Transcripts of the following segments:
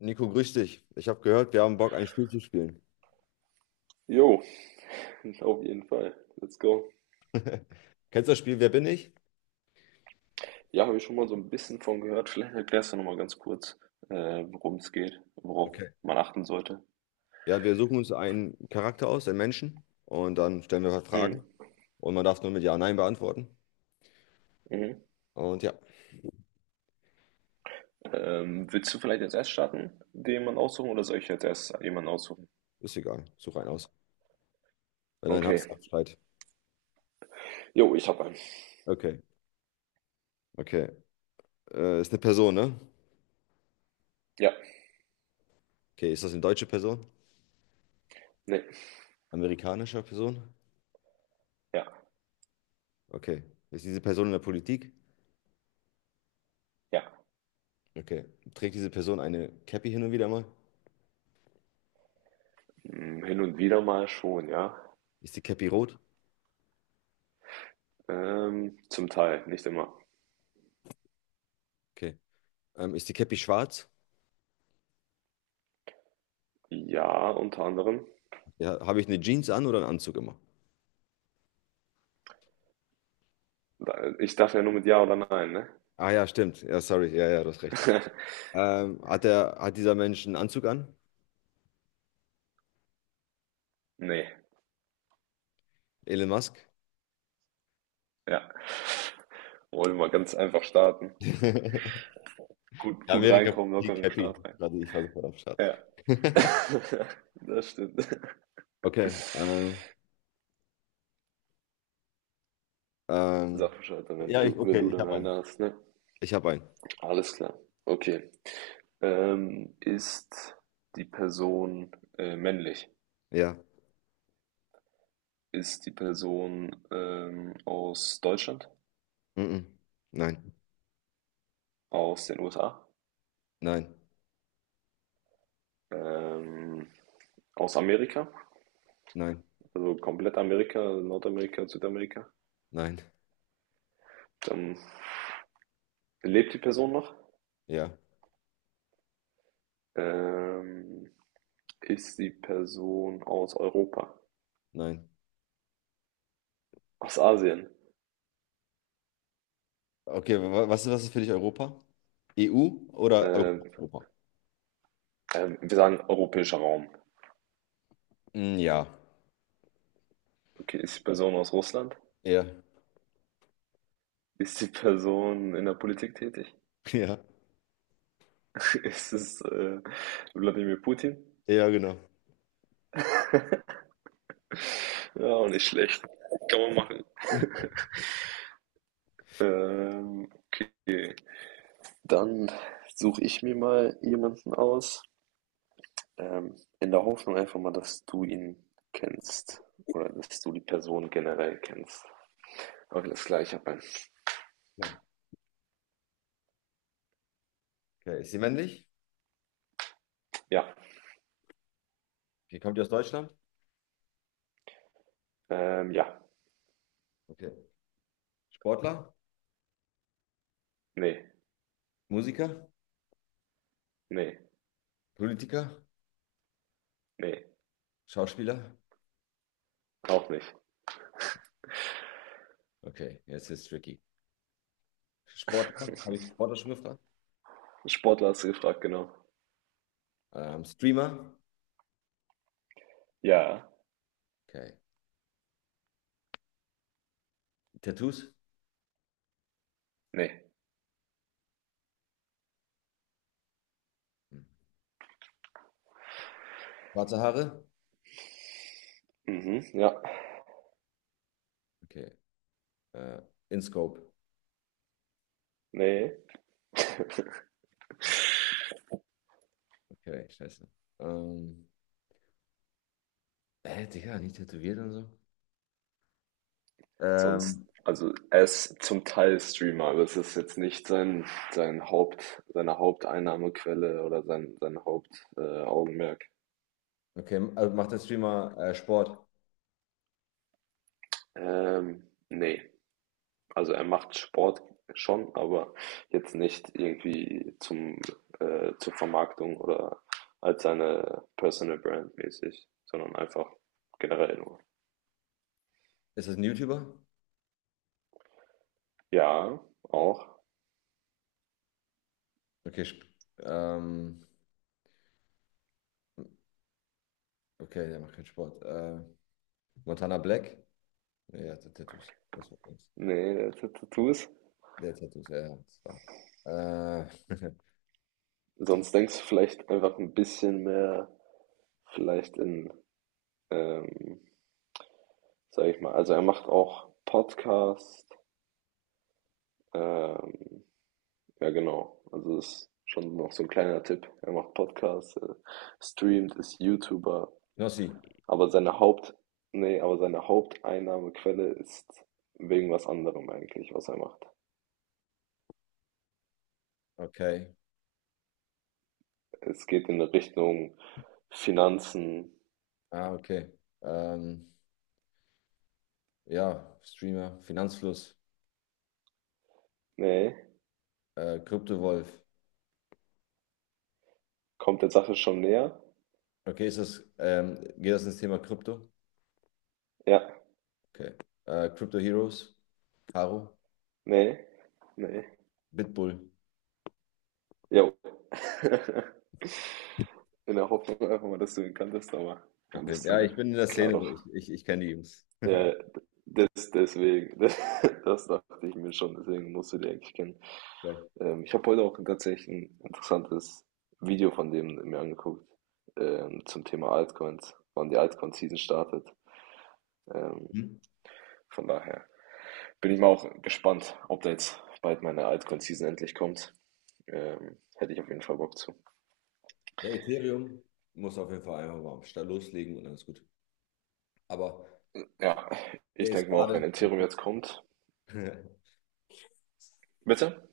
Nico, grüß dich. Ich habe gehört, wir haben Bock, ein Spiel zu spielen. Jo, auf jeden Fall. Let's go. Kennst du das Spiel Wer bin ich? Ja, habe ich schon mal so ein bisschen von gehört. Vielleicht erklärst du nochmal ganz kurz, worum es geht, worauf Okay. man achten sollte. Ja, wir suchen uns einen Charakter aus, einen Menschen, und dann stellen wir Mhm. Fragen. Und man darf nur mit Ja, Nein beantworten. Mhm. Und ja, Willst du vielleicht als erst starten, den man aussuchen, oder soll ich als erst jemanden aussuchen? ist egal. Such einen aus. Wenn du einen Okay. hast, sag Bescheid. Jo, ich habe einen. Okay, okay. Ist eine Person, ne? Ja, Okay, ist das eine deutsche Person? nee, Amerikanische Person? ja, Okay. Ist diese Person in der Politik? ja. Okay. Trägt diese Person eine Cappy hin und wieder mal? Hin und wieder mal schon, ja. Ist die Cappy rot? Zum Teil, nicht immer. Okay. Ist die Cappy schwarz? Ja, unter anderem. Ja, habe ich eine Jeans an oder einen Anzug immer? Ich darf ja nur mit Ja oder Nein, ne? Ah ja, stimmt. Ja, sorry. Ja, ja, du hast recht. Hat dieser Mensch einen Anzug an? Nee. Elon Musk? Ja. Wollen wir ganz einfach starten. Gut, gut reinkommen, locker in Amerika-Politik, den happy. Start rein. Gerade ich war sofort am Start. Ja. Das stimmt. Okay. Ähm, Sag Bescheid, wenn ja, du, wenn okay, du ich dann habe einen. eine hast, ne? Ich habe einen. Alles klar. Okay. Ist die Person männlich? Ja. Ist die Person aus Deutschland? Mhm. Nein, Aus den USA? nein, Ähm, Aus Amerika? nein, Also komplett Amerika, Nordamerika, Südamerika? nein. Dann lebt die Person noch? Ja, Ähm, Ist die Person aus Europa? nein. Aus Asien? Okay, was, was ist für dich Europa? EU oder Europa? Ähm, Europa? Wir sagen europäischer Raum. Mm, ja. Okay, ist die Person aus Russland? Ja. Ist die Person in der Politik tätig? Ja. Ist es Wladimir Putin? Ja, genau. Ja, auch nicht schlecht. Kann man machen. Ähm, okay. Dann suche ich mir mal jemanden aus, ähm, in der Hoffnung einfach mal, dass du ihn kennst oder dass du die Person generell kennst. Okay, das gleiche. Nee. Okay, ist sie männlich? Ja, Okay, kommt die aus Deutschland? Ja. Okay. Sportler, Ne, Musiker, ne, Politiker, ne, Schauspieler. auch nicht. Okay, jetzt ist es tricky. Sportler, habe ich Sportler schon gefragt? Sportler hast du gefragt, genau. Streamer. Ja, Okay. Tattoos. ne. Hm. Schwarze Haare. Mhm, ja, Okay. Äh, InScope. ne. Okay, scheiße. Ähm, Digga, nicht tätowiert und so. Sonst, Ähm, also er ist zum Teil Streamer, aber es ist jetzt nicht seine Haupteinnahmequelle oder sein Hauptaugenmerk. Augenmerk. okay, also macht der Streamer Sport? Nee. Also er macht Sport schon, aber jetzt nicht irgendwie zur Vermarktung oder als seine Personal Brand mäßig, sondern einfach generell nur. Ist das ein YouTuber? Ja, auch. Okay, ähm, okay, der macht keinen Sport. Montana Black? Ja, der hat Tattoos. Das war's. Ne, der hatte Tattoos. Der Tattoos, ja. Ja, das war, äh, Sonst denkst du vielleicht einfach ein bisschen mehr vielleicht ähm, sage ich mal also, er macht auch Podcast, ähm ja genau, also, das ist schon noch so ein kleiner Tipp. Er macht Podcasts, streamt, ist YouTuber, Knossi, aber seine Haupteinnahmequelle ist wegen was anderem eigentlich, was er macht. okay. Es geht in Richtung Finanzen. Ah, okay. Ähm, ja, Streamer, Finanzfluss, Ne? Kryptowolf. Kommt der Sache schon näher? Okay, ist das, geht das ins Thema Krypto? Ja. Okay. Crypto Heroes, Caro, Ne? Ne. Bitbull. Jo. In der Hoffnung einfach mal, dass du ihn kanntest, aber Okay. kanntest du Ja, nicht. ich bin in der Klar Szene, so doch. Ich kenne die Jungs. Ja, das, deswegen, das dachte ich mir schon, deswegen musst du die eigentlich kennen. Geil. Ich habe heute auch tatsächlich ein interessantes Video von dem mir angeguckt, zum Thema Altcoins, wann die Altcoin-Season startet. Ähm, Hm? von daher bin ich mal auch gespannt, ob da jetzt bald meine Altcoin-Season endlich kommt. Hätte ich auf jeden Fall Bock zu. Der Ethereum muss auf jeden Fall einfach mal am Start loslegen und alles gut. Aber Ja, der ich ist denke mal auch, gerade. wenn Ethereum jetzt kommt. Bitte?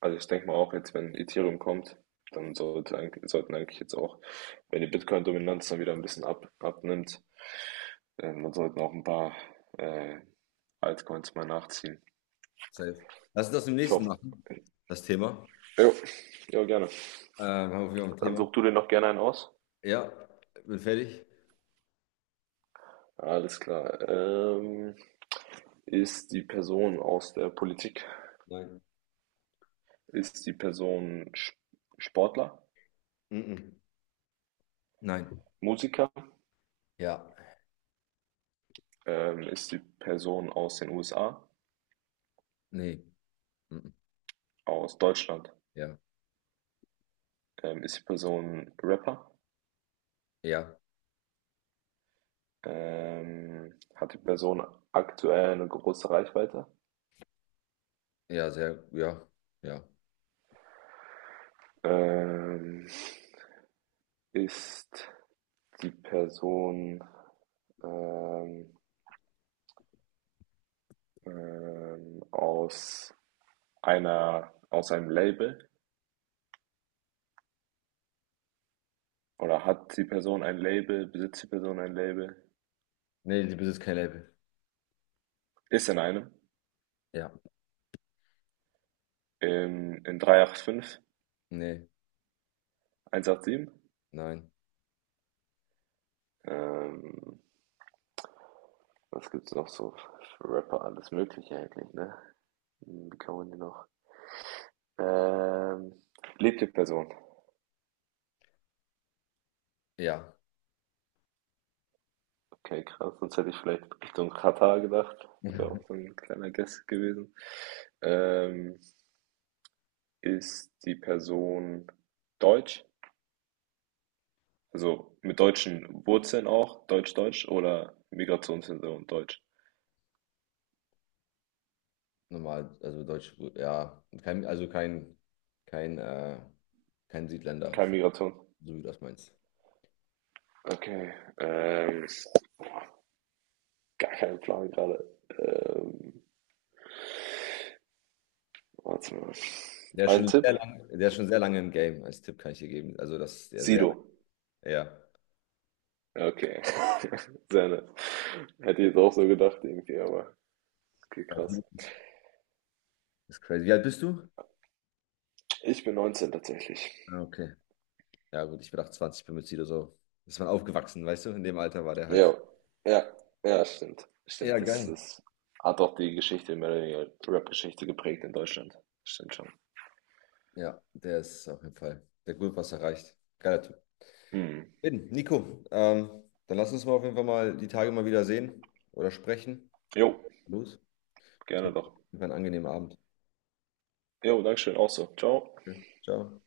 Also ich denke mal auch jetzt, wenn Ethereum kommt, dann sollten eigentlich jetzt auch, wenn die Bitcoin-Dominanz dann wieder ein bisschen abnimmt, dann sollten auch ein paar äh, Altcoins mal nachziehen. Safe. Lass uns das im Ich nächsten hoffe. machen, das Thema. Jo, jo, gerne. Haben wir ein Dann Thema? such du dir noch gerne einen aus. Ja, bin fertig. Alles klar. Ist die Person aus der Politik? Nein. Ist die Person Sportler? Mhm. Nein. Musiker? Ja. Ist die Person aus den USA? Nee. Mhm. Aus Deutschland? Ja. Ist die Person Rapper? Ja. Hat die Person aktuell eine große Reichweite? Ja, sehr. Ja. Ja. Ähm, Ist die Person ähm, ähm, aus aus einem Label? Oder hat die Person ein Label? Besitzt die Person ein Label? Nee, die besitzt kein Label. Ist in einem. Ja. In 385, Nee. 187. Nein. Ähm, Was gibt's noch so für Rapper? Alles Mögliche eigentlich, ne? Wie kann man die noch? Ähm, Lebte Person. Ja. Okay, krass. Sonst hätte ich vielleicht Richtung Katar gedacht. Wäre auch so ein kleiner Guess gewesen. Ähm, Ist die Person deutsch? Also mit deutschen Wurzeln auch? Deutsch-Deutsch oder Migrationshintergrund deutsch? Normal, also Deutsch, ja. Kein, also kein, kein, kein Südländer, Keine so Migration. wie du das meinst. Okay. Ähm, Gar keinen Plan gerade. Warte mal. Ein Tipp. Der ist schon sehr lange im Game. Als Tipp kann ich dir geben. Also, das ist der sehr, Sido. ja. Okay. Sehr nett. Hätte ich jetzt auch so gedacht irgendwie, aber okay, Ja, krass. das ist crazy. Wie alt bist du? Ich bin 19 tatsächlich. Ah, okay. Ja, gut, ich bin 28, bin mit Sido so. Ist man aufgewachsen, weißt du? In dem Alter war der halt. Ja, ja, ja, stimmt. Ja, Stimmt, das geil. ist, hat auch die Geschichte, mehr oder weniger Rap-Geschichte geprägt in Deutschland. Stimmt schon. Ja, der ist auf jeden Fall. Der hat gut was erreicht. Geiler Typ. Hm. Bin, Nico, dann lass uns mal auf jeden Fall mal die Tage mal wieder sehen oder sprechen. Jo, Los. gerne Wünsche doch. dir einen angenehmen Abend. Jo, Dankeschön, auch so. Ciao. Okay. Ciao.